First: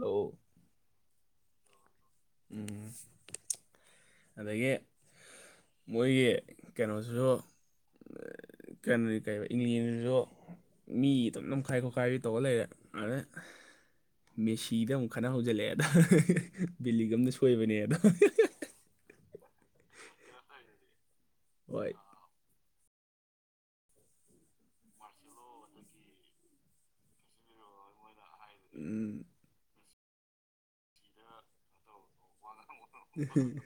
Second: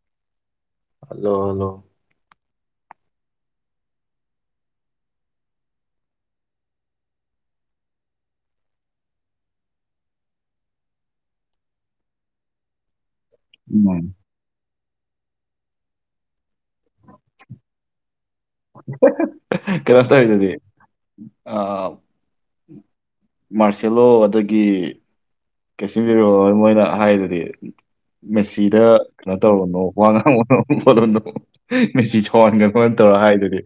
ꯑꯂ hello hello ꯎꯝ ꯑꯗꯒꯤ ꯃꯣꯏꯒꯤ ꯀꯩꯅꯣꯁꯤꯁꯨ ꯀꯩꯅꯣꯅꯤ ꯀꯩꯕ ꯏꯪꯂꯤꯁꯁꯨ ꯃꯤ ꯑꯗꯨꯝ ꯅꯝꯈꯥꯏ ꯈꯣꯠꯈꯥꯏꯕꯤ ꯇꯧꯔ ꯂꯩꯔꯦ ꯑꯗꯩ ꯎꯝ ꯃꯦꯁꯤꯗ ꯑꯃꯨꯛ ꯈꯟꯅ ꯍꯧꯖꯤꯜꯂꯛꯑꯦ ꯑꯗ ꯕꯤꯦꯂꯤꯒ ꯑꯃꯅ ꯁꯣꯏꯕꯅꯦ ꯑꯗ ꯀꯩꯅꯁ ꯑꯣꯏꯗꯤ ꯑ ꯍꯣꯏ ꯃꯥꯔꯁꯦꯂꯣ ꯑꯗꯒꯤ [inaudible] ꯀꯩꯁꯤꯟꯕꯤꯔꯣ ꯃꯣꯏꯅ ꯍꯥꯏꯗꯨꯗꯤ ꯃꯦꯁꯤꯗ ꯎꯝ ꯀꯩꯅꯣ ꯇꯧꯔꯨꯅꯣ ꯋꯥ ꯉꯥꯡꯕꯅꯣ ꯉꯁꯤ ꯁꯥꯎꯍꯟꯒꯅꯅ ꯇꯧꯔ ꯍꯥꯏꯗꯨꯗꯤ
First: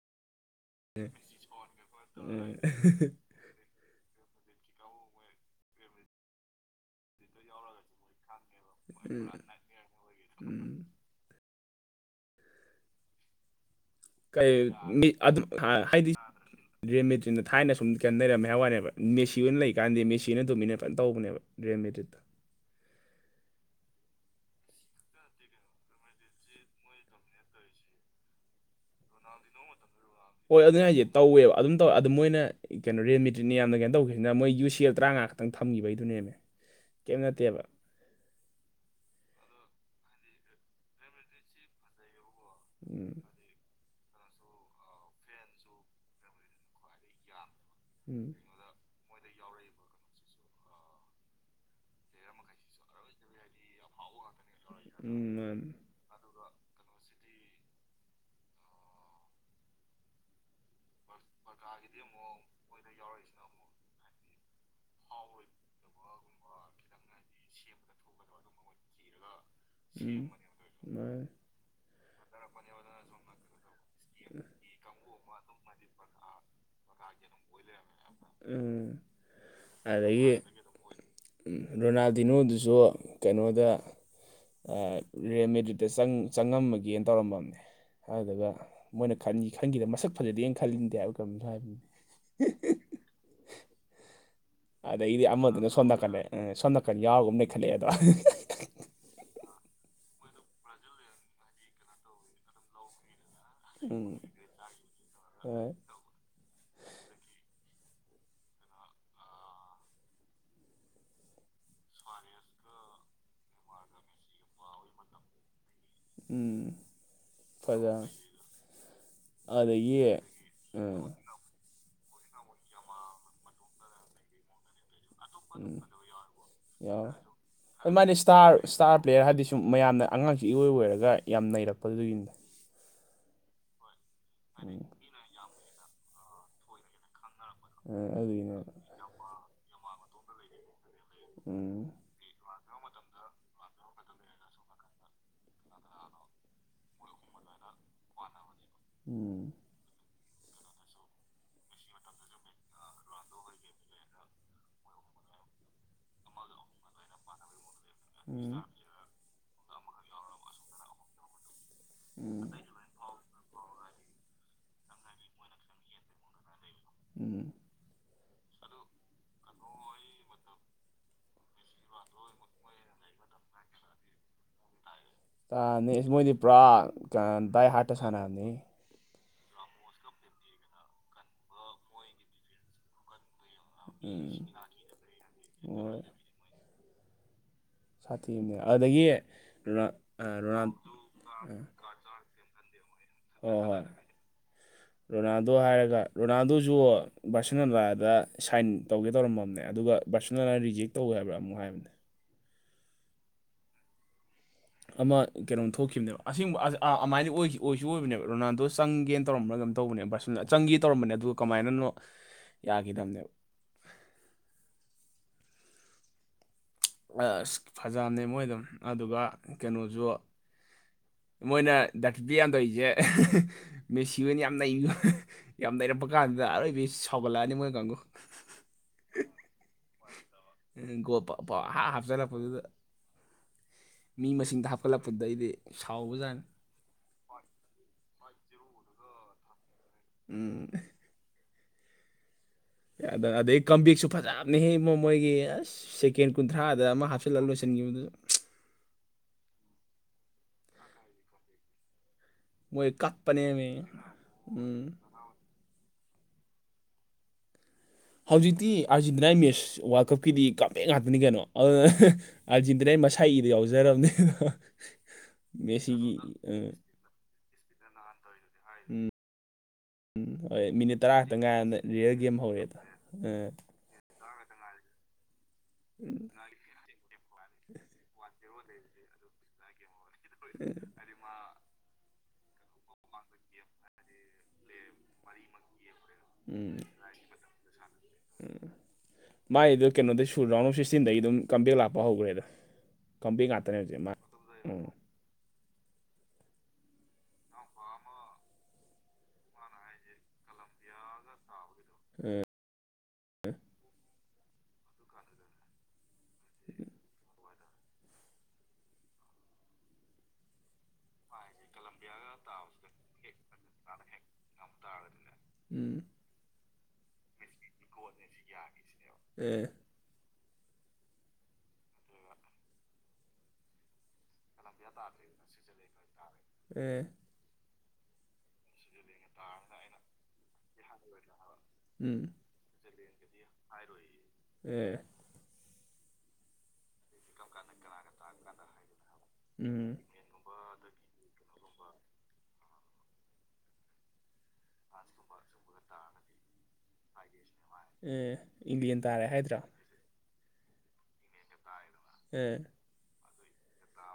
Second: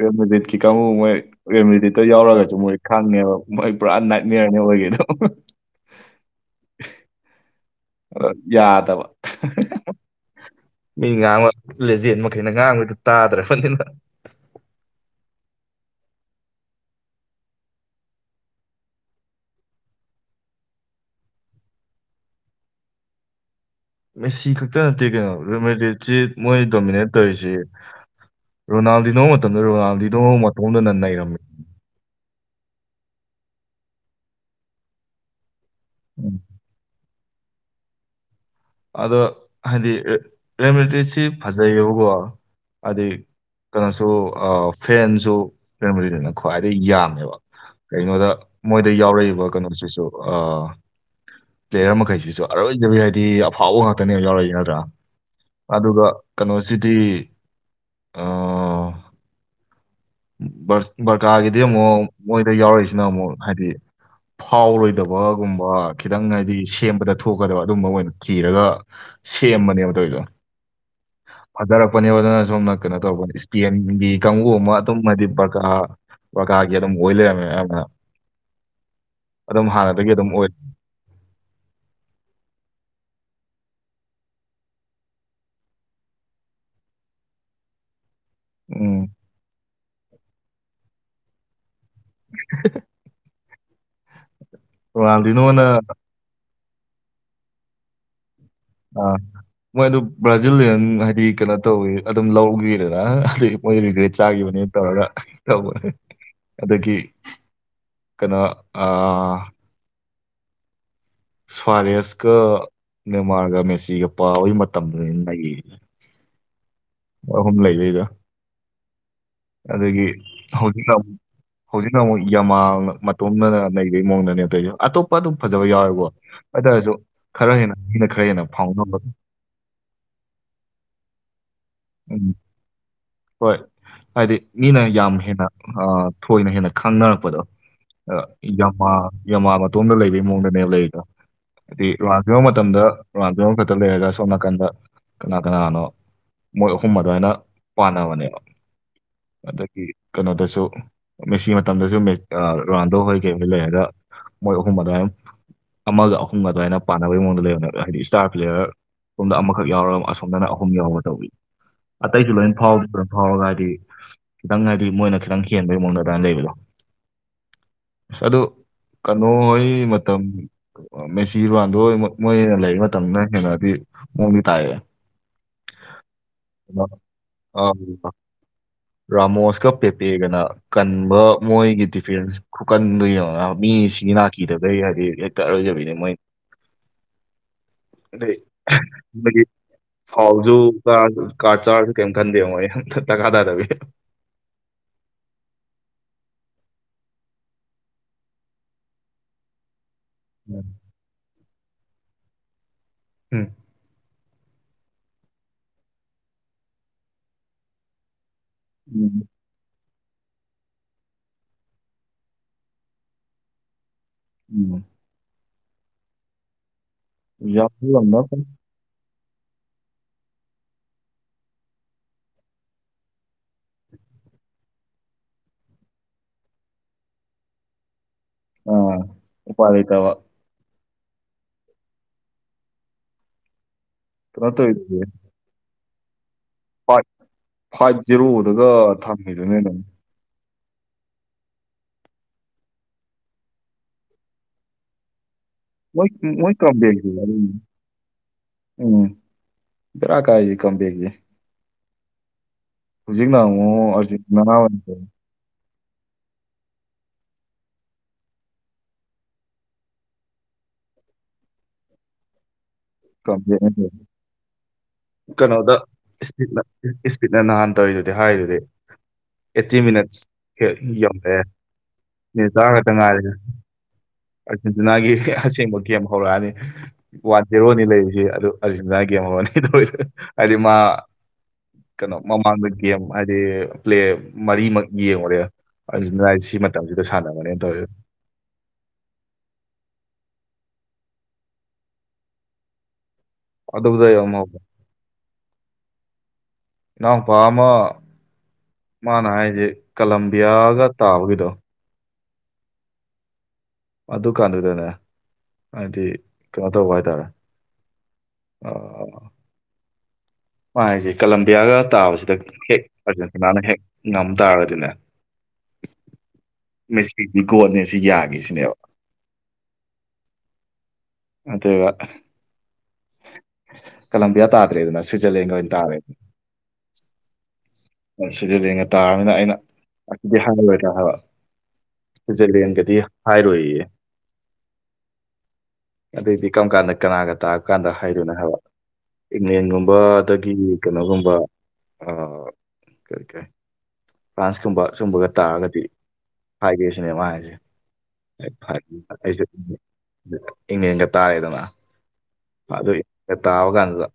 ꯔꯦꯃꯗꯤꯠꯀꯤ ꯀꯥꯡꯕꯨ ꯃꯣꯏ ꯔꯦꯃꯗꯤꯠꯇ ꯌꯥꯎꯔꯒꯁꯨ ꯃꯣꯏ ꯈꯪꯉꯦꯕ ꯃꯣꯏ ꯄꯨꯔꯥ ꯅꯥꯏꯠꯅꯤꯌꯔꯅꯤ ꯑꯣꯏꯒꯦꯗꯣ ꯑ ꯌꯥꯗꯕ ꯎꯝ ꯃꯤ ꯉꯥꯡꯕ ꯂꯦꯖꯦꯟ ꯃꯈꯩꯅ ꯉꯥꯡꯕꯩꯗꯨ ꯇꯥꯗ꯭ꯔꯦ ꯐꯠꯇꯅ ꯀꯩ ꯃꯤ ꯑ ꯍꯥꯏꯗꯤ [inaudible] ꯗ꯭ꯔꯦꯟ ꯃꯦꯆꯤꯟꯗ ꯊꯥꯏꯅ ꯁꯨꯝ ꯀꯟꯅꯩꯔꯝꯃꯦ ꯍꯥꯏ ꯋꯥꯅꯦꯕ ꯃꯦꯁꯤ ꯑꯣꯏꯅ ꯂꯩꯕꯀꯥꯟꯗꯤ ꯃꯦꯁꯤ ꯑꯣꯏꯅ ꯑꯗꯨꯃꯤꯅꯦꯠ ꯐꯖꯅ ꯇꯧꯕꯅꯦꯕ ꯔꯤꯌꯥꯏꯃꯦꯔꯤꯠ ꯃꯦꯁꯤ ꯈꯛꯇ ꯅꯠꯇꯦ ꯀꯩꯅꯣ ꯔꯦꯃꯦꯗꯤꯠꯁꯤ ꯃꯣꯏ ꯗꯣꯃꯤꯅꯦꯠ ꯇꯧꯔꯤꯁꯤ ꯔꯣꯅꯥꯜꯗꯤ ꯅꯣꯡꯧꯕ ꯃꯇꯝꯗ ꯔꯣꯅꯥꯜꯗꯤꯗꯨꯣ ꯑꯃꯨꯛ ꯍꯣꯏ ꯃꯇꯣꯡꯗ ꯑꯗꯨꯅ ꯅ ꯍꯥꯏꯁꯦ ꯅꯩꯔꯝꯃꯤ ꯇꯧꯋꯦꯕ ꯑꯗꯨꯝ ꯇꯧꯋꯦ ꯑꯗꯨ ꯃꯣꯏꯅ ꯀꯩꯅꯣ ꯔꯦꯃꯤꯦꯇ꯭ꯠ ꯌꯥꯝꯅ ꯀꯩꯅꯣ ꯇꯧꯈꯤꯕꯁꯤꯅ ꯃꯣꯏ ꯌꯨ ꯁꯤ ꯑꯦꯜ ꯇꯔꯥꯉꯥ ꯈꯤꯇꯪ ꯊꯝꯈꯤꯕꯒꯤꯗꯨꯅꯦꯃꯦ ꯎꯝ. ꯀꯩꯝ ꯅꯠꯇꯦꯕ ꯑꯗꯣ ꯍꯥꯏꯗꯤ ꯔꯦꯃꯦꯗꯤꯁꯤ ꯐꯖꯩꯌꯦꯕꯀꯣ ꯍꯥꯏꯗꯤ ꯎꯝ ꯀꯩꯅꯣꯁꯨ ꯐꯦꯟꯁꯨ ꯀꯩꯅꯣꯗꯅ ꯈ꯭ꯋꯥꯏꯗꯒꯤꯩ ꯌꯥꯝꯃꯦꯕ ꯀꯒꯤꯩꯅꯣꯗ ꯎꯝ ꯃꯣꯏꯗ ꯌꯥꯎꯔꯛꯏꯕ ꯀꯩꯅꯣꯁꯤꯁꯨ ꯄ꯭ꯂꯦꯌꯔ ꯃꯈꯩꯁꯤꯁꯨ ꯑꯔꯣꯏꯖꯕꯤ ꯍꯥꯏꯗꯤ ꯐꯥꯎꯕ ꯉꯥꯛꯇꯅꯦꯕ ꯌꯥꯎꯔꯛꯏꯁꯤ ꯅꯠꯇ꯭ꯔꯥ ꯎꯝ ꯃꯥꯅꯤ ꯑꯗꯨꯒ ꯀꯩꯅꯣꯁꯤꯗꯤ ꯕꯔꯀꯥꯔꯒꯤꯗꯤ ꯑꯃꯨꯛ ꯃꯣꯏꯗ ꯌꯥꯎꯔꯛꯏꯁꯤꯅ ꯑꯃꯨꯛ ꯍꯥꯏꯗꯤ ꯐꯥꯎꯔꯣꯏ ꯊꯗꯕꯒꯨꯝꯕ ꯈꯤꯇꯪ ꯍꯥꯏꯗꯤ ꯁꯦꯝꯕꯗ ꯊꯣꯛꯀꯗꯕ ꯑꯗꯨꯝꯕ ꯑꯣꯏꯅ ꯊꯤꯔꯒ ꯁꯦꯝꯕꯅꯦꯕ ꯑꯗꯨꯏꯗꯣ ꯃꯅꯤ ꯐꯥꯗꯔꯛꯄꯅꯦꯕ ꯑꯗꯨꯅ ꯁꯣꯝꯅ ꯀꯩꯅꯣ ꯇꯧꯕꯅꯦ ꯏꯁꯄꯦꯟꯒꯤ ꯀꯥꯡꯕꯨ ꯑꯃ ꯑꯗꯨꯨꯝꯃꯗꯤ ꯕꯔꯀꯥ ꯕꯔꯀꯥꯒꯤ ꯑꯗꯨꯝ ꯑꯣꯏ ꯂꯩꯔꯝꯃꯦꯅ ꯎꯝ ꯑꯗꯨꯝ ꯍꯥꯟꯅꯗꯒꯤ ꯑꯗꯨꯝ ꯑꯗꯒꯤ ꯑꯣꯏ ꯔꯣꯅꯥꯜꯗꯤꯅꯣꯗꯨꯁꯨ ꯀꯩꯅꯣꯗ ꯔꯦꯃꯦꯗꯤꯗ ꯆꯪꯉꯝꯃꯒꯦꯅ ꯇꯧꯔꯝꯕꯅꯦ ꯑꯗꯨ ꯎꯝ ꯃꯣꯏꯅ ꯈꯈꯤ ꯈꯟꯈꯤꯗ ꯃꯁꯛ ꯐꯖꯗꯦꯅ ꯈꯟꯅꯤꯡꯟꯗꯦꯕ ꯀꯔꯤꯝꯇ ꯍꯥꯏꯕꯤ [unintelligible] ꯑꯗꯩꯗꯤ ꯔꯣꯅꯥꯜꯗꯤꯅꯣꯅ ꯑꯃꯗꯨꯅ ꯁꯣꯝ ꯀꯜꯂꯦ ꯁꯣꯝ ꯅꯥꯀꯟ ꯌꯥꯎꯒꯨꯝ ꯂꯩꯈꯠꯂꯛꯑꯦ ꯑꯗ ꯑꯥ ꯃꯣꯏ ꯑꯗꯨ ꯕ꯭ꯔꯥꯖꯤꯂꯤꯌꯟ ꯍꯥꯏꯗꯤ ꯀꯩꯅꯣ ꯇꯧꯋ ꯑꯗꯨꯝ ꯂꯧꯈꯤꯗꯅ ꯍꯥꯏꯗꯤ ꯃꯣꯏꯗ ꯔꯤꯒ꯭ꯔꯦꯠ ꯎꯝ ꯆꯥꯈꯤꯕꯅꯦꯅ ꯇꯧꯔꯒ ꯍꯣꯏ ꯇꯧꯕꯅꯦ ꯑꯗꯒꯤ ꯀꯩꯅꯣ ꯑ ꯁ꯭ꯔꯦꯁꯀ ꯃꯦꯟꯃꯥꯔꯒ ꯃꯦꯁꯤꯒ ꯄꯥꯕꯒꯤ ꯃꯇꯝꯗꯨꯅꯤ ꯂꯩꯔꯤꯅꯦ ꯎꯝ ꯑꯍꯨꯝ ꯂꯩꯕꯩꯗ ꯐꯖꯅ ꯑꯗꯒꯤ ꯍꯧꯖꯤꯛꯅ ꯎꯝ ꯑꯃꯨꯛ ꯍꯧꯖꯤꯛꯅ ꯑꯃꯨꯛ ꯌꯃꯥ ꯃꯇꯣꯝꯅꯅ ꯂꯩꯕꯒꯤ ꯃꯑꯣꯡꯗꯅꯦꯕꯩꯔ ꯑꯇꯣꯞꯄ ꯑꯗꯨꯝ ꯐꯖꯕ ꯎꯝ ꯌꯥꯎꯋꯦꯕꯣ ꯑꯗꯨꯔꯁꯨ ꯌꯥꯎꯋꯦ ꯈꯔ ꯍꯦꯟꯅ ꯑꯗꯨ ꯃꯤꯩꯅ ꯃꯥꯗꯤ ꯈꯔ ꯍꯦꯟꯅ ꯏꯁꯇꯥꯔ ꯏꯁꯇꯥꯔ ꯐꯥꯎꯝꯕꯗ ꯄ꯭ꯂꯦꯌꯔ ꯍꯥꯏꯗꯤ ꯁꯨꯝ ꯃꯌꯥꯝꯅ ꯑꯉꯥꯡꯁꯦ ꯏꯔꯣꯏ ꯂꯔꯒ ꯌꯥꯝ ꯅꯩꯔꯛꯄꯗꯨꯒꯤꯅꯦ ꯎꯝ ꯍꯣꯏ ꯍꯥꯏꯗꯤ ꯎꯝ ꯃꯤꯅ ꯌꯥꯝ ꯍꯦꯟꯅ ꯊꯣꯏꯅ ꯍꯦꯟꯅ ꯈꯪꯅꯔꯛꯄꯗꯣ ꯑ ꯑꯗꯨꯒꯤꯅꯦ ꯎꯝ ꯌꯃ ꯌꯃꯥ ꯃꯇꯣꯝꯗ ꯂꯩꯕꯩ ꯃꯑꯣꯡꯗꯅꯦ ꯂꯩꯗ ꯍꯥꯏꯗꯤ ꯔꯥꯟ ꯌꯕ ꯃꯇꯝꯗ ꯔꯥꯟ ꯂꯩꯒ ꯁꯣꯅꯥ ꯀꯟꯗ ꯀꯅꯥ ꯀꯅꯥꯅꯣ ꯃꯣꯏ ꯑꯍꯨꯝ ꯑꯗꯨꯃꯥꯏꯅ ꯄꯥꯟꯅꯕꯅꯦꯕ ꯎꯝ ꯑꯗꯒꯤ ꯀꯩꯅꯣꯗꯁꯨ ꯃꯦꯁꯤ ꯃꯇꯝꯗꯁꯨ ꯔꯥꯟꯗꯣ ꯍꯣꯏ ꯀꯩꯍꯣꯏ ꯂꯩꯔꯒ ꯃꯣꯏ ꯑꯍꯨꯝ ꯑꯗꯨꯋꯥꯏ ꯑꯃꯒ ꯑꯍꯨꯝꯒ ꯑꯗꯨꯋꯥꯏꯅ ꯄꯥꯅꯕꯩ ꯃꯑꯣꯡꯗ ꯂꯩꯕꯅꯦꯕ ꯍꯥꯏꯗꯤ ꯏꯁꯇꯥꯔ ꯎꯝ ꯄ꯭ꯂꯦꯌꯔ ꯑꯣꯝꯗ ꯑꯃꯈꯛ ꯌꯥꯎꯔ ꯑꯁꯣꯝꯗꯅ ꯑꯍꯨꯝ ꯌꯥꯎꯔ ꯇꯧꯕꯤ ꯑꯇꯩꯁꯨ ꯎꯝ ꯂꯣꯏꯅ ꯐꯥꯎꯕꯗ꯭ꯔꯥ ꯐꯥꯎꯔꯒ ꯍꯥꯏꯗꯤ ꯈꯤꯇꯪ ꯍꯥꯏꯗꯤ ꯃꯣꯏꯅ ꯈꯤꯇꯪ ꯍꯦꯟꯕꯒꯤ ꯃꯑꯣꯡꯗ ꯑꯗꯨꯥꯏ ꯂꯩꯕꯗꯣ ꯎꯝ ꯑꯗꯨ ꯀꯩꯅꯣꯍꯣꯏ ꯃꯇꯝ ꯃꯦꯆꯤꯔ ꯋꯥꯟꯗꯣ ꯃꯣꯏ ꯍꯦꯟꯅ ꯂꯩꯕ ꯃꯇꯝꯅ ꯍꯦꯟꯅꯗꯤ ꯃꯑꯣꯡꯗꯤ ꯇꯥꯏ ꯑꯅꯤ ꯃꯣꯏꯗꯤ ꯄꯨꯔꯥ ꯀ ꯗꯏ ꯍꯥꯇ ꯑꯥ ꯁꯅꯅꯤ ꯔꯥꯃꯣꯁꯀ ꯄꯦꯄꯦꯒꯅ ꯀꯟꯕ ꯃꯣꯏꯒꯤ ꯗꯤꯐꯦꯟꯁ ꯈꯨꯀꯟꯗꯣ ꯌꯦꯡꯉꯣꯅ ꯃꯤ ꯁꯤ ꯎꯝ ꯅꯥꯀꯤꯗꯕꯩ ꯍꯥꯏꯗꯤ ꯍꯦꯛꯇ ꯑꯔꯣꯏꯖꯕꯤꯅꯦ ꯍꯣꯏ ꯃꯣꯏ ꯑꯗꯩ ꯁꯥꯊꯤꯕꯅꯦ ꯑꯗꯒꯤ ꯑꯩꯈꯣꯏꯒꯤ ꯔꯣꯅꯥꯜ ꯐꯥꯎꯖꯨ ꯔꯣꯅꯥꯜ ꯆꯥꯔꯁꯨ ꯀꯥꯔꯗ ꯆꯥꯔꯁꯨ ꯀꯦꯝ ꯈꯟꯗꯦ ꯃꯣꯏꯗꯤ ꯗꯔꯀꯥ ꯍꯣꯏ ꯇꯥꯗꯥꯗꯕꯤ ꯍꯣꯏ ꯔꯣꯅꯥꯜꯗꯣ ꯍꯥꯏꯔꯒ ꯔꯣꯅꯥꯜꯗꯣꯁꯨ ꯕꯥꯔꯁꯅꯣꯂꯥꯗ ꯁꯥꯏꯟ ꯇꯧꯒꯦ ꯇꯧꯔꯝꯃꯅꯦ ꯑꯗꯨꯒ ꯕꯥꯁꯣꯜꯂꯣꯅꯥꯅ ꯎꯝ ꯔꯤꯖꯦꯛ ꯇꯧꯋꯦ ꯍꯥꯏꯕꯥ ꯑꯃꯨꯛ ꯍꯥꯏꯕꯅꯦ ꯎꯝ ꯑꯃ ꯀꯩꯅꯣꯝ ꯊꯣꯛꯈꯤꯕꯅꯦꯕ ꯑꯁꯤꯒꯨꯝꯕ ꯑꯃꯥꯏꯅ ꯑꯣꯏꯁꯨ ꯑꯣꯏꯕꯅꯦꯕ ꯔꯣꯅꯥꯟꯗꯣꯁ ꯎꯝ ꯆꯪꯒꯦꯅ ꯇꯧꯔꯝꯕ꯭ꯔꯥ ꯀꯩꯅꯣꯝ ꯇꯧꯕꯅꯦ ꯕ ꯕꫪꯁꯦꯂꯣꯅꯥ ꯆꯪꯒꯦ ꯇꯧꯔꯝꯕꯅꯦ ꯑꯗꯨꯒ ꯀꯃꯥꯏꯅꯅꯣ ꯌꯥꯈꯤꯗꯕꯅꯦꯕ [inaudible] ꯑꯁ ꯌꯥꯎꯁꯜꯂꯝꯕꯅ ꯐꯖꯕꯅꯦ ꯐꯩ ꯃꯣꯏ ꯑꯗꯨꯝ ꯑꯗꯨꯒ ꯀꯩꯅꯣꯁꯨ ꯃꯣꯏꯅ ꯗꯛꯇꯤꯌꯥꯟ ꯇꯧꯔꯤꯁꯦ ꯃꯦꯁꯤ ꯑꯣꯏꯅ ꯌꯥꯝ ꯅꯩ ꯌꯥꯝ ꯅꯩꯔꯛꯄ ꯀꯥꯟꯗꯨꯗ ꯑꯔꯣꯏꯕꯤ ꯁꯥꯎꯒꯠꯂꯛꯑꯅꯤ ꯃꯣꯏ ꯀꯥꯡꯒꯨ ꯑ ꯎꯄꯥꯏ ꯂꯩꯇꯕ ꯎꯝ ꯒꯣꯄꯥ ꯄꯨꯡꯍꯥꯞ ꯍꯥꯞꯆꯤꯜꯂꯛꯄꯗꯨꯗ ꯃꯤ ꯀꯩꯅꯣ ꯃꯁꯤꯡꯗ ꯇꯧꯔꯤꯗꯨꯗꯤ ꯍꯥꯞꯀꯠꯂꯛꯄꯗ ꯑꯩꯗꯤ ꯁꯥꯎꯕꯖꯥꯠꯅꯤ ꯐꯥꯏꯚ ꯐꯥꯏꯚ ꯖꯦꯔꯣꯗꯒ ꯊꯝꯉꯤꯗꯨꯅꯦ ꯑꯗꯨꯝ ꯎꯝ ꯑꯗ ꯑꯗꯩ ꯀꯝꯕꯦꯛꯁꯨ ꯐꯖꯕꯅꯦꯍꯦ ꯃꯣ ꯃꯣꯏꯒꯤ ꯑꯁ ꯃꯣꯏ ꯁꯦꯀꯦꯟ ꯃꯣꯏ ꯀꯨꯟꯊ꯭ꯔꯥꯗ ꯑꯃ ꯀꯝꯕꯦꯛꯁꯦ ꯍꯥꯞꯆꯤꯜꯂ ꯂꯣꯏꯁꯤꯟꯈꯤꯕꯗꯨꯗ ꯎꯝ ꯕꯦꯔꯥ ꯀꯥꯏ ꯀꯝꯕꯦꯛꯇꯤ ꯃꯣꯏ ꯍꯧꯖꯤꯛꯅ ꯀꯞꯄꯅꯦꯃꯤ ꯑꯃꯨꯛ ꯑꯔꯖꯦꯟꯇꯤꯅꯥ ꯎꯝ ꯍꯧꯖꯤꯛꯇꯤ ꯑꯥꯔꯖꯦꯟꯇꯤꯅꯥꯏ ꯃꯦꯠꯁ ꯋꯥꯔꯜ ꯀꯞꯀꯤꯗꯤ ꯀꯥꯞꯃꯦꯟ ꯉꯥꯛꯇꯅꯤ ꯀꯩꯅꯣ ꯑꯗꯨ ꯑꯥꯔꯖꯦꯟꯇꯤꯅꯥꯒꯤ ꯃꯁꯥꯒꯤꯗ ꯀꯝꯕꯦꯛꯅ ꯇꯧꯋꯦ ꯌꯥꯎꯖꯔꯕꯅꯤ ꯃꯦꯁꯤꯒꯤ ꯐꯤꯠꯅ ꯅꯍꯥꯟ ꯇꯧꯔꯤꯗꯨꯗꯤ ꯍꯥꯏꯔꯤ ꯎꯝ ꯎꯝ ꯍꯣꯏ ꯃꯤꯅꯤꯠ ꯇꯔꯥ ꯈꯛꯇꯪ ꯌꯧꯔꯛꯑꯦ ꯉꯥꯏ ꯔꯤꯌꯦꯜ ꯒꯦꯝ ꯃꯤꯅꯤꯠ ꯇꯔꯥ ꯍꯧꯔꯛꯑꯦꯗ ꯈꯛꯇ ꯉꯥꯏꯔꯦ ꯎ ꯑꯥꯔꯖꯦꯟꯇꯤꯅꯥꯒꯤ ꯑꯁꯦꯡꯕ ꯀꯦꯝ ꯍꯧꯔꯛꯑꯅꯤ ꯋꯥꯟ ꯖꯦꯔꯣꯅꯤ ꯂꯩꯔꯤꯁꯤ ꯑꯗꯨ ꯑꯥꯔꯖꯦꯟꯇꯤꯅꯤꯅꯒꯤ ꯒꯦꯝꯑꯣꯅꯦ ꯇꯧꯔꯤꯗꯨ ꯃꯔꯤꯃ ꯀꯩꯅꯣ ꯃꯃꯥꯡꯗ ꯒꯦꯝ ꯍꯥꯏꯗꯤ ꯄ꯭ꯂꯦ ꯃꯔꯤꯃꯛ ꯌꯦꯡꯉꯨꯔꯦ ꯑꯥꯔꯖꯦꯟꯇꯤꯅꯥ ꯁꯤ ꯃꯇꯝꯁꯤꯗ ꯁꯥꯟꯅꯕꯅꯦꯅ ꯇꯧꯋꯦ ꯎꯝ ꯃꯥꯏꯗꯣ ꯀꯩꯅꯣꯗ ꯁꯨ ꯔꯥꯎꯟ ꯑꯣꯐ ꯁꯤꯛꯁꯇꯤꯟꯗꯒꯤ ꯑꯗꯨꯝ ꯀꯝꯝꯕꯦꯛ ꯂꯥꯛꯄ ꯍꯧꯈ꯭ꯔꯦꯗ ꯀꯝꯕꯦꯛ ꯉꯥꯛꯇꯅꯦ ꯍꯧꯖꯤꯛ ꯑꯗꯨꯗ ꯃꯥ ꯌꯦꯡꯉꯣ ꯎꯝ ꯏꯅꯥꯎꯄꯥ ꯑꯃ ꯃꯥꯅ ꯍꯥꯏꯁꯦ ꯀꯂꯝꯕꯤꯌꯥꯒ ꯇꯥꯕꯒꯤꯗꯣ ꯎꯝ ꯑꯗꯨ ꯀꯥꯟꯗꯨꯗꯅꯦ ꯍꯥꯏꯗꯤ ꯀꯩꯅꯣ ꯇꯧꯕ ꯍꯥꯏꯇꯥꯔꯦ ꯑꯣ ꯃꯥ ꯍꯥꯏꯁꯦ ꯀꯂꯝꯕꯤꯌꯥꯒ ꯇꯥꯕꯁꯤꯗ ꯍꯦꯛ ꯑꯥꯔꯖꯦꯟꯇꯤꯅꯥꯅ ꯍꯦꯛ ꯉꯝ ꯇꯥꯔꯗꯤꯅꯦ ꯎꯝ ꯃꯤꯁꯤꯗꯤ ꯒꯣꯠꯅꯦ ꯁꯤ ꯌꯥꯒꯦ ꯁꯤꯅꯦꯕ ꯑꯦ ꯑꯗꯨꯒ ꯀꯂꯝꯕꯤꯌꯥ ꯇꯥꯗ꯭ꯔꯦꯗꯅ ꯁ꯭ꯋꯤꯖꯔꯂꯦꯟꯒ ꯑꯣꯏꯅ ꯇꯥꯔꯦꯗꯅ ꯎ ꯁꯋꯤꯠꯖꫪꯂꯦꯟꯒ ꯇꯥꯔꯝꯅꯤꯅ ꯑꯩꯅ ꯑꯁꯤꯗꯤ ꯍꯥꯏꯂꯣꯏꯗ꯭ꯔꯥ ꯍꯥꯏꯕ ꯎꯝ ꯁꯋꯤꯠꯖꯔꯂꯦꯟꯒꯗꯤ ꯍꯥꯏꯔꯣꯏꯌꯦ ꯑꯦ ꯑꯗꯨꯗꯤ ꯀꯔꯝ ꯀꯥꯟꯗ ꯀꯅꯥꯒ ꯇꯥꯔ ꯀꯥꯟꯗ ꯍꯥꯏꯗꯣꯏꯅꯣ ꯍꯥꯏꯕ ꯎꯝ ꯏꯪꯂꯦꯟꯒꯨꯝꯕ ꯗꯒꯤ ꯀꯩꯅꯣꯒꯨꯝꯕ ꯑꯩ ꯀꯔꯤ ꯐ꯭ꯔꯥꯟꯁꯀꯨꯝꯕ ꯁꯨꯝꯕꯒ ꯇꯥꯔꯒꯗꯤ ꯍꯥꯏꯒꯦ ꯁꯤꯅꯦ ꯃꯥ ꯍꯥꯏꯁꯦ ꯑꯦ ꯍ ꯐꯔꯦ ꯏꯪꯂꯦꯟ ꯇꯥꯔꯦ ꯑꯩꯁꯦ ꯍꯥꯏꯗ꯭ꯔꯥ ꯏꯪꯉꯦꯟꯒ ꯇꯥꯔꯦꯗꯅ ꯍ ꯑꯗꯨ ꯇꯥꯕ ꯀꯥꯟꯗꯨꯗ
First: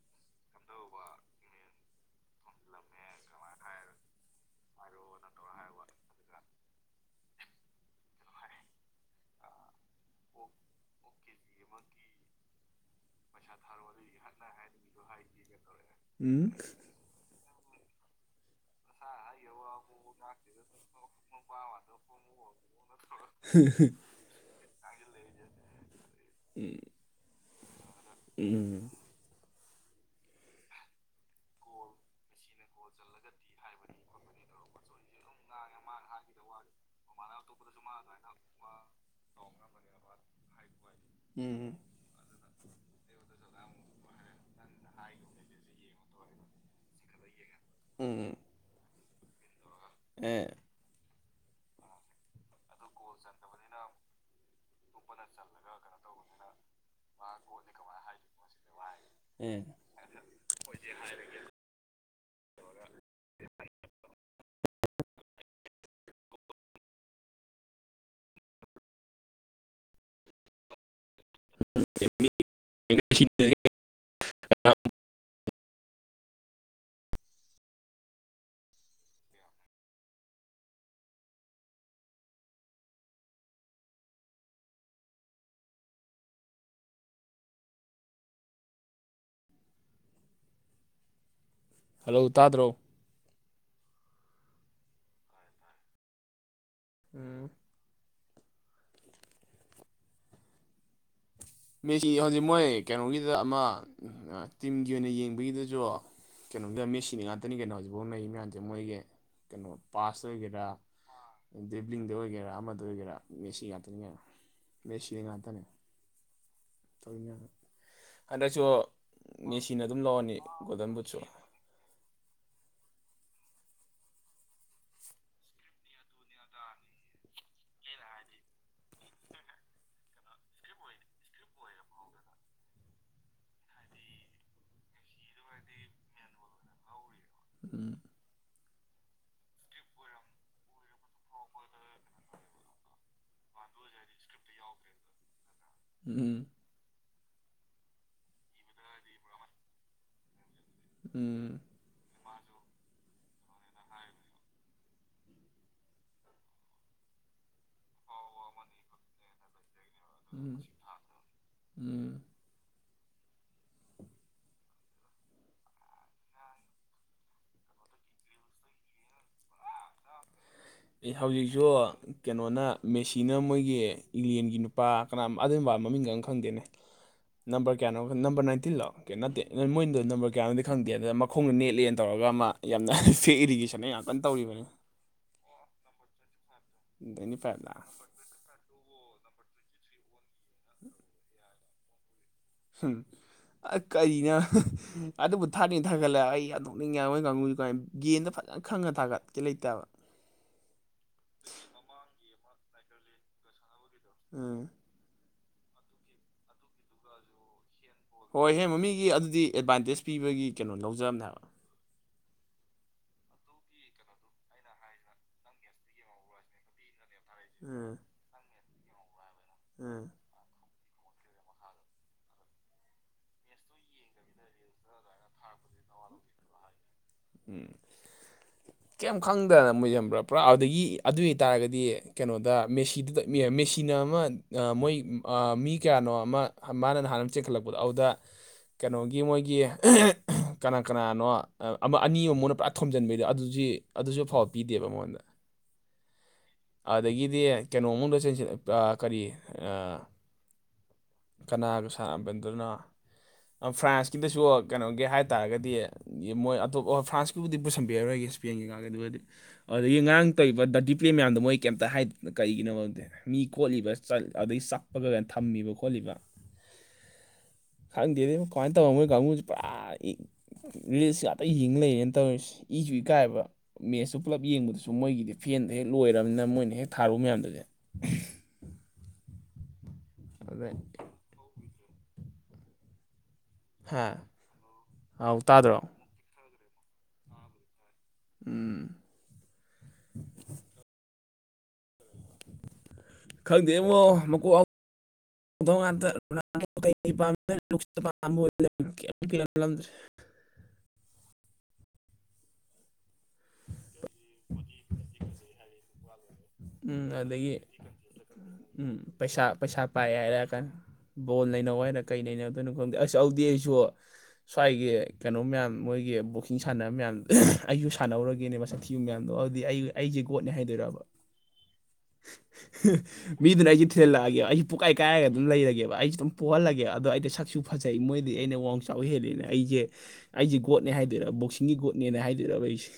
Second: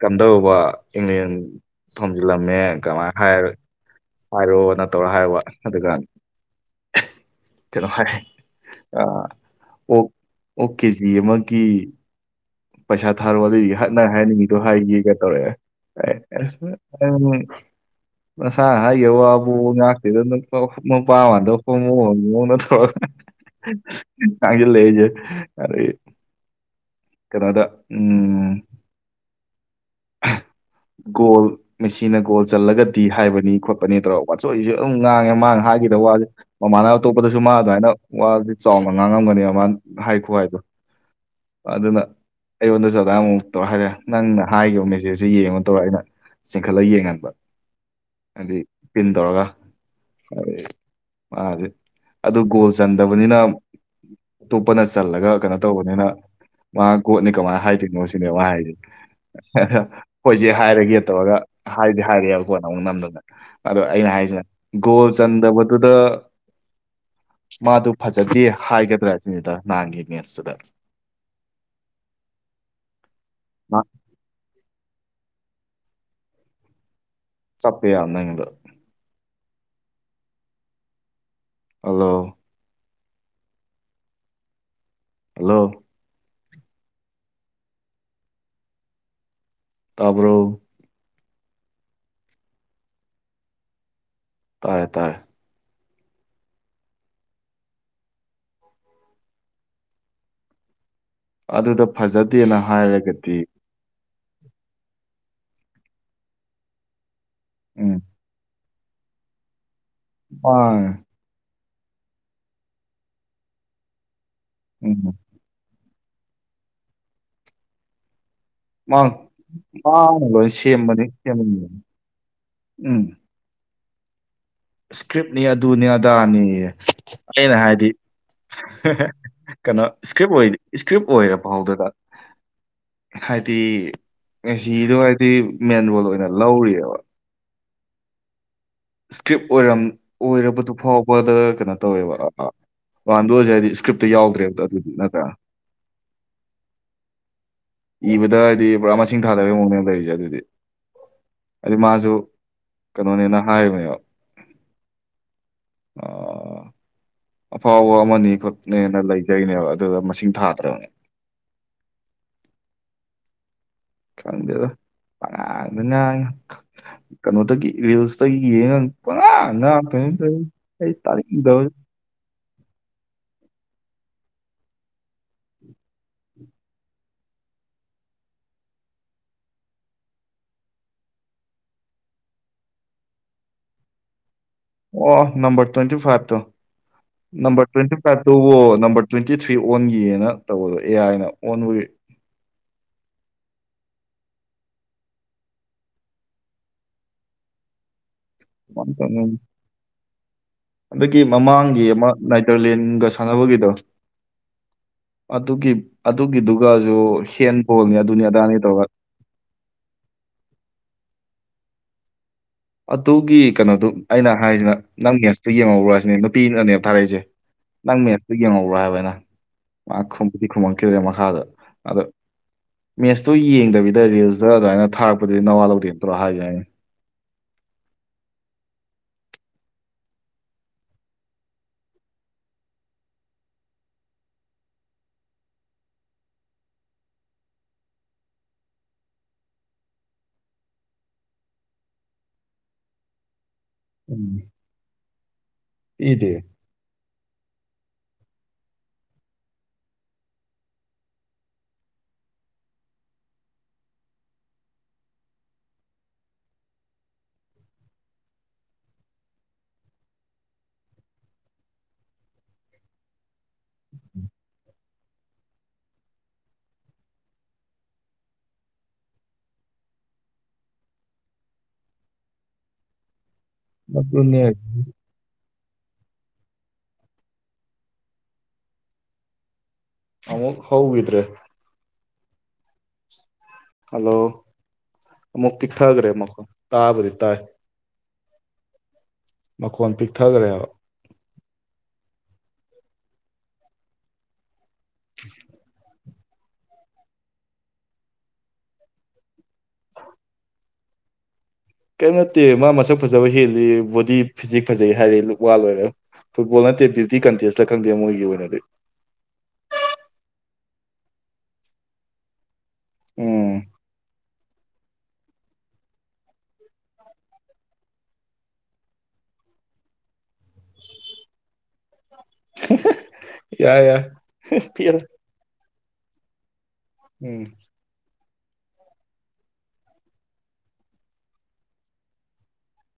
ꯀꯝꯗꯧꯕ ꯏꯦꯟ ꯊꯣꯝꯖꯤꯜꯂꯝꯃꯦ ꯀꯃꯥꯏꯅ ꯍꯥꯏꯔ ꯍꯥꯏꯔꯣ ꯅꯠꯇꯧꯔꯣ ꯍꯥꯏꯔꯣꯑꯣ ꯑꯗꯨꯒ ꯀꯩꯅꯣ ꯍꯥꯏ ꯑ ꯑꯣ ꯑꯣꯛ ꯀꯦ ꯖꯤ ꯃꯥꯒꯤ ꯄꯩꯁꯥ ꯊꯥꯔꯣ ꯑꯗꯨꯗꯩꯗꯤ ꯍꯅ ꯍꯥꯏꯅꯤꯡꯉꯤꯗꯣ ꯍꯥꯏꯈꯤꯒ ꯇꯧꯔꯛꯦ ꯎꯝ ꯑꯁ ꯅꯁꯥ ꯍꯥꯏꯈꯤꯕ ꯋꯥꯕꯨ ꯉꯥꯛꯇꯗ ꯅꯨꯄꯥꯃꯗ ꯍꯣꯡꯃꯨ ꯍꯣꯡꯨꯧ ꯅꯠꯇꯧꯒ ꯊꯥꯡꯒ ꯂꯩꯖꯦ ꯑꯔ ꯎ ꯀꯅꯥꯗ ꯎꯝ ꯒꯣꯜ ꯃꯦꯁꯤꯅ ꯒꯣꯜ ꯆꯜꯂꯒꯗꯤ ꯍꯥꯏꯕꯅꯤ ꯈꯣꯠꯄꯅꯤ ꯇꯧꯣ ꯋꯥꯆꯣꯏꯁꯨꯦ ꯑꯗꯨꯝ ꯉꯥꯡꯉꯦ ꯃꯥꯡ ꯍꯥꯏꯈꯤꯗ ꯋꯥꯁꯦ ꯃꯃꯥꯅ ꯑꯇꯣꯞꯄꯗꯁꯨ ꯃꯥ ꯑꯗꯨꯃꯥꯏꯅ ꯋꯥꯗꯤ ꯆꯥꯎꯅ ꯉꯥꯡꯉꯝꯒꯅꯦꯕ ꯃꯥꯅ ꯍꯥꯏꯈꯣ ꯍꯥꯏꯗꯣ ꯎꯝ ꯑꯗꯨꯅ ꯑꯩꯉꯣꯟꯗꯁꯨꯗꯥꯃꯨꯛ ꯇꯧꯔꯛꯑꯒꯦ ꯅꯪꯅ ꯍꯥꯏꯈꯤꯕ ꯃꯦꯁꯦꯖꯁꯦ ꯌꯦꯡꯉꯣ ꯇꯧꯔꯒ ꯑꯩꯅ ꯆꯤꯡꯈꯠꯂꯒ ꯌꯦꯡꯍꯟꯕ ꯎꯝ ꯍꯥꯏꯗꯤ ꯇꯤꯟ ꯇꯧꯔꯒ ꯑꯦ ꯃꯥꯁꯦ ꯑꯗꯨ ꯒꯣꯜ ꯆꯟꯗꯕꯅꯤꯅ ꯑꯇꯣꯞꯄꯅ ꯆꯜꯂꯒ ꯀꯩꯅꯣ ꯇꯧꯕꯅꯤꯅ ꯃꯥ ꯀꯣꯠꯅꯤ ꯀꯃꯥꯏꯅ ꯍꯥꯏꯗꯣꯏꯅꯣ ꯁꯤꯅꯦ ꯃꯥ ꯍꯥꯏꯁꯦ ꯑꯦ ꯑꯗ ꯑꯩꯣꯏꯁꯦ ꯍꯥꯏꯔꯒꯦ ꯇꯧꯔꯒ ꯍꯥꯏꯗꯤ ꯍꯥꯏꯔꯤꯑꯕ ꯀꯣ ꯑꯃꯨꯛ ꯅꯝꯗꯅ ꯑꯗꯣ ꯑꯩꯅ ꯍꯥꯏꯁꯦ ꯒꯣꯜ ꯆꯟꯗꯕꯗꯨꯗ ꯃꯥꯗꯨ ꯐꯖꯗꯦ ꯍꯥꯏꯒꯗ꯭ꯔꯥ ꯁꯤꯅꯤꯗ ꯅꯍꯥꯟꯒꯤ ꯃꯦꯠꯁꯇꯨꯗ ꯑ ꯆꯇꯌꯥ ꯅ ꯍꯜꯂꯣ ꯍꯜꯂꯣ ꯇꯥꯕ꯭ꯔꯣ ꯍꯜꯂꯣ ꯇꯥꯗ꯭ꯔꯣ ꯇꯥꯔꯦ ꯇꯥꯏꯔꯦ ꯎꯝ ꯑꯗꯨꯗ ꯃꯤꯁꯤ ꯍꯧꯖꯤꯛ ꯐꯖꯗꯦꯅ ꯃꯣꯏ ꯀꯩꯅꯣꯒꯤꯗ ꯍꯥꯏꯔꯒꯗꯤ ꯑꯃ ꯎ ꯇꯤꯝꯒꯤ ꯑꯣꯏꯅ ꯌꯦꯡꯕꯒꯤꯗꯁꯨ ꯀꯩꯅꯣꯝꯗ ꯃ ꯁꯤꯅꯤ ꯉꯥꯛꯇꯅꯤ ꯀꯩꯅꯣ ꯎꯝ ꯍꯧꯖꯤꯛꯐꯥꯎꯅ ꯃꯌꯥꯝꯁꯦ ꯁꯦ ꯃꯣꯏꯒꯤ ꯀꯩꯅꯣ ꯄꯥꯁ ꯃꯥ ꯑꯣꯏꯒꯦꯔꯥ ꯗꯗꯤꯕꯂꯤꯡꯗ ꯑꯣꯏꯒꯦꯔꯥ ꯑꯃꯗ ꯑꯣꯏꯒꯦꯔꯥ ꯃꯦꯁꯤ ꯉꯥꯛꯇꯅꯤ ꯉꯥꯏꯅ ꯎꯝ ꯃꯦꯠꯁꯤꯗ ꯉꯥꯛꯇꯅꯦ ꯇꯉꯅ ꯍꯟꯗꯛ ꯁꯨ ꯃꯥꯡꯅ ꯂꯣꯏ ꯒꯣꯜꯗꯟ ꯁꯦꯝꯕꯅꯤ ꯕꯨꯠꯁꯨ ꯁꯦꯝꯃꯅꯤ ꯎꯝ ꯏꯁꯀ꯭ꯔꯤꯞꯅꯤ ꯑꯗꯨꯅꯤ ꯑꯗꯥꯅꯤ ꯑꯩꯅ ꯍꯥꯏꯗꯤ ꯀꯩꯅꯣ ꯏꯁꯀ꯭ꯔꯤꯞ ꯑꯣꯏ ꯏꯁꯀ꯭ꯔꯤꯞ ꯑꯣꯏꯔ ꯐꯥꯎꯗꯨꯗ ꯍꯥꯏꯗꯤ ꯉꯁꯤꯗꯣ ꯍꯥꯏꯗꯤ ꯃꯦꯟ ꯔꯣꯜ ꯑꯣꯏꯅ ꯂꯧꯔꯤꯑꯕ ꯑ ꯏꯁꯀ꯭ꯔꯤꯞ ꯑꯣꯏꯔꯝ ꯑꯣꯏꯔꯕꯗꯨ ꯐꯥꯎꯕꯗ ꯀꯩꯅꯣ ꯇꯧꯋꯦꯕ ꯋꯥꯥꯟꯗꯣꯔꯁꯦ ꯍꯥꯏꯗꯤ ꯏꯁꯀ꯭ꯞꯇ ꯌꯥꯎꯗ꯭ꯔꯦꯕꯗ ꯑꯗꯨꯗꯤ ꯅꯠꯇ꯭ꯔꯥ ꯎꯝ ꯏꯕꯗ ꯍꯥꯏꯗꯤ ꯄꯨꯔꯥ ꯃꯁꯤꯡ ꯊꯥꯗꯕꯒꯤ ꯃꯑꯣꯡꯅꯦ ꯂꯩꯔꯤꯁꯦ ꯑꯗꯨꯗꯤ ꯎꯝ ꯑꯩ ꯃꯥꯁꯨ ꯀꯩꯅꯣꯅꯦꯅ ꯍꯥꯏꯔꯤꯕꯅꯦꯕ ꯑꯥ ꯑꯐꯥꯎꯕ ꯑꯃꯅꯤ ꯈꯣꯠꯅꯦꯅ ꯂꯩꯖꯩꯅꯦꯕ ꯎꯝ ꯎꯝ ꯗꯉꯥꯡꯗꯨꯅ ꯀꯩꯅꯣꯗꯒꯤ ꯔꯤꯜꯁꯇꯒꯤ ꯌꯦꯡꯉꯒ ꯄꯨꯔꯥ ꯉꯥꯛꯇ ꯑꯩ ꯑꯦ ꯇꯥꯛꯗ ꯍꯧꯖꯤꯛꯁꯨ ꯀꯩꯅꯣꯅ ꯃꯦꯁꯤꯅ ꯃꯣꯏꯒꯤ ꯏꯪꯂꯦꯟꯒꯤ ꯅꯨꯄꯥ ꯀꯅꯥ ꯑꯗꯨꯝꯕ ꯃꯃꯤꯡꯒ ꯈꯪꯗꯦꯅꯦ ꯅꯝꯕꯔ ꯀꯌꯥꯅꯣ ꯅꯝꯕꯔ ꯅꯥꯏꯟꯇꯤꯟ ꯂꯥꯛꯑꯣ ꯀꯦ ꯅꯠꯇꯦ ꯅꯣꯏ ꯃꯣꯏꯗꯨꯣ ꯅꯝꯕꯔ ꯀꯌꯥꯅꯣꯗꯤ ꯈꯪꯗꯦꯗ ꯈꯣꯡꯒ ꯅꯦꯠꯂꯦꯅ ꯇꯧꯔꯒ ꯑꯃ ꯌꯥꯝꯅ ꯐꯦꯛ ꯏꯔꯤꯒꯦꯁꯟꯅ ꯌꯥꯝ ꯀꯟꯅ ꯇꯧꯔꯤꯕꯅꯤ ꯑꯣ ꯅꯝꯕꯝꯕꯔ ꯇ꯭ꯋꯦꯟꯇꯤ ꯐꯔꯇꯣ ꯇ꯭ꯋꯦꯟꯇꯤ ꯅꯝꯕꯝꯕꯔ ꯐꯥꯏꯚꯂ ꯇ꯭ꯋꯦꯟꯇꯤ ꯐ ꯑꯗꯨꯕꯨ ꯅꯝꯕꯔ ꯇ꯭ꯋꯦꯟꯇꯤ ꯊ꯭ꯔꯤ ꯑꯣꯟꯈꯤꯦꯅ ꯇꯧꯕꯗꯣ ꯑꯦ ꯑꯥꯏꯅ ꯑꯣꯟꯕꯒꯤ ꯍꯝ ꯑꯁ ꯀꯔꯤꯅ ꯑꯗꯨꯕꯨ ꯊꯥꯅꯤꯡ ꯊꯥꯒꯠꯂ ꯑꯩ ꯌꯥꯝꯗꯣꯛꯅꯤꯡꯉꯉꯣꯏ ꯉꯥꯡꯉꯨꯁꯤ ꯀꯥꯏ ꯒꯗ ꯐꯖꯅ ꯈꯪꯉ ꯀꯃꯥꯏꯅ ꯊꯥꯒꯠꯀ ꯂꯩꯇꯦꯕ ꯍꯟꯗꯛꯀꯤ ꯃꯃꯥꯡꯒꯤ ꯑꯃ ꯅꯥꯏꯇ꯭ꯔꯂꯦꯟꯒ ꯁꯥꯟꯅꯕꯒꯤꯗꯣ ꯎꯝ ꯑꯗꯨꯒꯤ ꯑꯗꯨꯒꯤꯗꯨꯒꯁꯨ ꯍꯦꯟꯕꯣꯜꯅꯤ ꯑꯗꯨꯅꯤ ꯍꯣꯏ ꯑꯗꯥꯅꯤ ꯍꯦ ꯇꯧꯔꯒ ꯃꯃꯤꯒꯤ ꯑꯗꯨꯗꯤ ꯑꯦꯗꯚꯥꯟꯇꯦꯖ ꯄꯤꯕꯒꯤ ꯀꯩꯅꯣ ꯂꯧꯖꯕꯅꯦꯕ ꯑꯗꯨꯒꯤ ꯀꯩꯅꯣꯗꯨ ꯑꯩꯅ ꯍꯥꯏꯔꯤꯁꯤꯅ ꯅꯪ ꯅꯦꯁꯇꯨ ꯌꯦꯦꯝ ꯑꯃꯔꯨꯔꯁꯤꯅꯦ ꯅꯨꯄꯤꯅꯅꯦꯕ ꯊꯥꯔꯛꯏꯁꯦ ꯎꯝ ꯅꯪ ꯃꯦꯠꯁꯇ ꯌꯦꯡꯍꯧ꯭ꯔꯣ ꯍꯥꯏꯕ ꯑꯅ ꯃꯥ ꯎꯝ ꯈꯨꯝꯃꯛꯈꯤꯗ꯭ꯔꯦ ꯃꯈꯥꯗ ꯑꯗ ꯃꯦꯠꯁꯇꯨ ꯌꯦꯡꯗꯕꯤꯗ ꯔꯤꯜꯁꯇ ꯑꯗꯨꯃꯥꯏꯅ ꯊꯥꯔꯛꯄ ꯅ ꯋꯥ ꯂꯧꯗꯤꯠꯇ꯭ꯔ ꯍꯥꯏ ꯌꯥꯌꯦ ꯎꯝ [inaudible] [inaudible] ꯀꯩꯝ ꯈꯪꯗꯅ ꯃꯣꯏꯁꯤꯟꯕ꯭ꯔꯥ ꯄꯨꯔꯥ ꯑꯗꯨꯗꯒꯤ ꯑꯗꯨ ꯑꯣꯏꯇꯥꯔꯒꯗꯤ ꯀꯩꯅꯣꯗ ꯃꯦꯁꯤꯗꯨꯗ ꯃꯦꯆꯤꯟ ꯑꯃ ꯃꯣꯏ ꯃꯤ ꯀꯌꯥꯅꯣ ꯑꯃ ꯃꯥꯅ ꯅꯍꯥꯟ ꯑꯃ ꯆꯦꯛꯈꯠꯂꯛꯄꯗꯣ ꯑꯗꯨꯗ ꯀꯩꯅꯣꯒꯤ ꯃꯣꯏꯒꯤ ꯀꯅꯥ ꯀꯅꯥꯅꯣ ꯑꯃ ꯑꯅꯤ ꯑꯃꯃꯅ ꯄꯨꯔꯥ ꯊꯣꯝꯖꯤꯟꯕꯩꯗꯣ ꯑꯗꯨꯗꯤ ꯑꯗꯨꯁꯨ ꯐꯥꯎ ꯄꯤꯗꯦꯕ ꯃꯉꯣꯟꯗ ꯏꯗ ꯑꯗꯒꯤꯗꯤ ꯀꯩꯅꯣ ꯃꯅꯨꯡꯗ ꯆꯦꯟꯁꯤꯜ ꯀꯔꯤ ꯀꯅꯥꯒ ꯁꯥꯟꯝꯕꯅꯤꯗꯨꯅꯣ ꯐ꯭ꯔꯥꯟꯁꯀꯤꯗꯁꯨ ꯀꯩꯅꯣꯒꯤ ꯍꯥꯏꯇꯥꯔꯒꯗꯤ ꯃꯣꯏ ꯑꯇꯣꯞꯄꯣꯏ ꯐ꯭ꯔꯥꯟꯁꯀꯕꯨꯗꯤ ꯄꯨꯁꯟꯕꯤꯔꯣꯏꯒꯦ ꯁ꯭ꯄꯦꯟꯒꯤ ꯀꯥꯒꯤꯦ ꯑꯗꯨ ꯑꯣꯏꯔꯗꯤ ꯑꯗꯒꯤ ꯉꯔꯥꯡ ꯇꯧꯔꯤꯕ ꯗꯗꯤꯄ꯭ꯂꯦ ꯃꯌꯥꯝꯗꯣ ꯃꯣꯏ ꯀꯩꯝꯇ ꯍꯥꯏ ꯀꯩꯒꯤꯅꯣꯗ ꯃꯤ ꯀꯣꯠꯂꯤꯕꯠ ꯑꯗꯩ ꯆꯞꯄꯒꯒꯅ ꯊꯝꯃꯤꯕ ꯈꯣꯠꯂꯤꯕ ꯈꯪꯗꯦꯗꯤ ꯀꯃꯥꯏꯅ ꯇꯧꯕ ꯃꯣꯏ ꯀꯥꯡꯕꯨꯨꯁꯦ ꯄꯨꯔꯥ ꯔꯤꯁ ꯉꯥꯛꯇ ꯌꯦꯡ ꯂꯩꯔꯦꯅ ꯇꯧꯔꯤꯁꯦ ꯏꯁꯨ ꯏꯀꯥꯏꯕ ꯃꯦꯠꯁꯇꯨ ꯑꯗꯨꯅꯦ ꯄꯨꯂꯞ ꯌꯦꯡꯕꯗꯨꯁꯨ ꯃꯣꯏꯒꯤꯗꯤ ꯐꯦꯟꯗ ꯍꯦꯛ ꯂꯣꯏꯅꯤꯅ ꯃꯣꯏꯅ ꯍꯦꯛ ꯊꯥꯔꯨ ꯃꯌꯥꯝꯗꯨꯗꯤ ꯑꯃꯨꯛ ꯑꯗꯩ ꯍꯧꯈꯤꯗ꯭ꯔꯦ ꯍꯥ ꯍꯜꯂꯣ ꯑꯥꯎ ꯑꯃꯨꯛ ꯇꯥꯗ꯭ꯔꯣ ꯇꯤꯛꯊꯈ꯭ꯔꯦ ꯑꯃꯨꯛꯀꯣ ꯇꯥꯕꯗꯤ ꯇꯥꯏ ꯎꯝ ꯃꯈꯣꯟ ꯄꯤꯛꯊꯈ꯭ꯔꯦꯕ ꯈꯪꯗꯦꯕ ꯃ [unintelligible] ꯀꯔꯤꯝ ꯅꯠꯇꯦ ꯃꯥ ꯃꯁꯛ ꯐꯖꯕ ꯍꯦꯜꯂꯤ ꯕꯣꯗꯤ ꯐꯤꯖꯤꯛ ꯐꯖꯩ ꯍꯥꯏꯔꯦ ꯂꯨꯛ ꯋꯥ ꯂꯣꯏꯔꯦ ꯐꯨꯠꯕꯣꯜ ꯅꯠꯇꯦ ꯎꯝ ꯕ꯭ꯌꯨꯇꯤ ꯑꯗꯒꯤ ꯀꯟꯇꯦꯁꯂꯥ ꯈꯪꯗꯦ ꯃꯣꯏꯒꯤ ꯑꯣꯏꯅꯗꯤ ꯎꯝ ꯄꯩꯁꯥ ꯄꯩꯁꯥ ꯄꯥꯏ ꯍꯥꯏꯔ ꯀꯥꯟꯗ ꯕꯣꯜ ꯅꯩꯅꯧ ꯍꯥꯏꯔ ꯀꯩ ꯅꯩꯅ ꯀꯩꯅꯣ ꯈꯪꯗꯦ ꯑꯁ ꯎꯝ ꯑꯥꯎꯗꯤꯌꯦꯟꯁꯨ ꯁ꯭ꯋꯥꯏꯒꯤ ꯀꯩꯅꯣ ꯃꯌꯥꯝ ꯃꯣꯏꯒꯤ ꯕꯣꯛꯁꯤꯡ ꯁꯥꯟꯅꯕ ꯃꯌꯥꯝ ꯑꯩꯖꯨ ꯁꯥꯟꯅꯧꯔꯥꯒꯦꯅꯦꯕ ꯁꯥꯊꯤꯌꯨ ꯃꯌꯥꯝꯗꯣ ꯑꯗꯨꯗꯤ ꯑꯩ ꯑꯩꯖꯦ ꯒꯣꯠꯅꯦ ꯍꯥꯏꯗꯣꯏꯔꯕ ꯃꯤꯗꯨꯅ ꯌꯥꯏ ꯑꯩꯁꯦ ꯌꯥꯏ ꯊꯤꯜꯍꯜꯂꯛꯑꯒꯦꯕ ꯑꯩꯖꯦ ꯄꯨꯀꯥꯏ ꯄꯤꯛꯑꯦꯗ ꯀꯥꯏꯔꯒ ꯑꯗꯨꯝ ꯂꯩꯔꯒꯦꯕ ꯑꯩꯖꯨ ꯑꯗꯨꯝ ꯄꯣꯛꯍꯜꯂꯒꯦꯕ ꯑꯗꯣ ꯑꯩꯗꯤ ꯎꯝ ꯁꯛꯁꯨ ꯐꯖꯩ ꯃꯣꯏꯗꯤ ꯑꯩꯅ ꯋꯥꯡ ꯆꯥꯎ ꯍꯦꯜꯂꯦꯅ ꯑꯩꯖꯦ ꯑꯩꯖꯦ ꯒꯣꯠꯅꯦ ꯍꯥꯏꯗꯣꯏꯔꯥ ꯕꯣꯛꯁꯤꯡꯒꯤ ꯒꯣꯠꯅꯦꯅ ꯍꯥꯏꯗꯣꯏꯔꯕ ꯑꯩꯁꯦ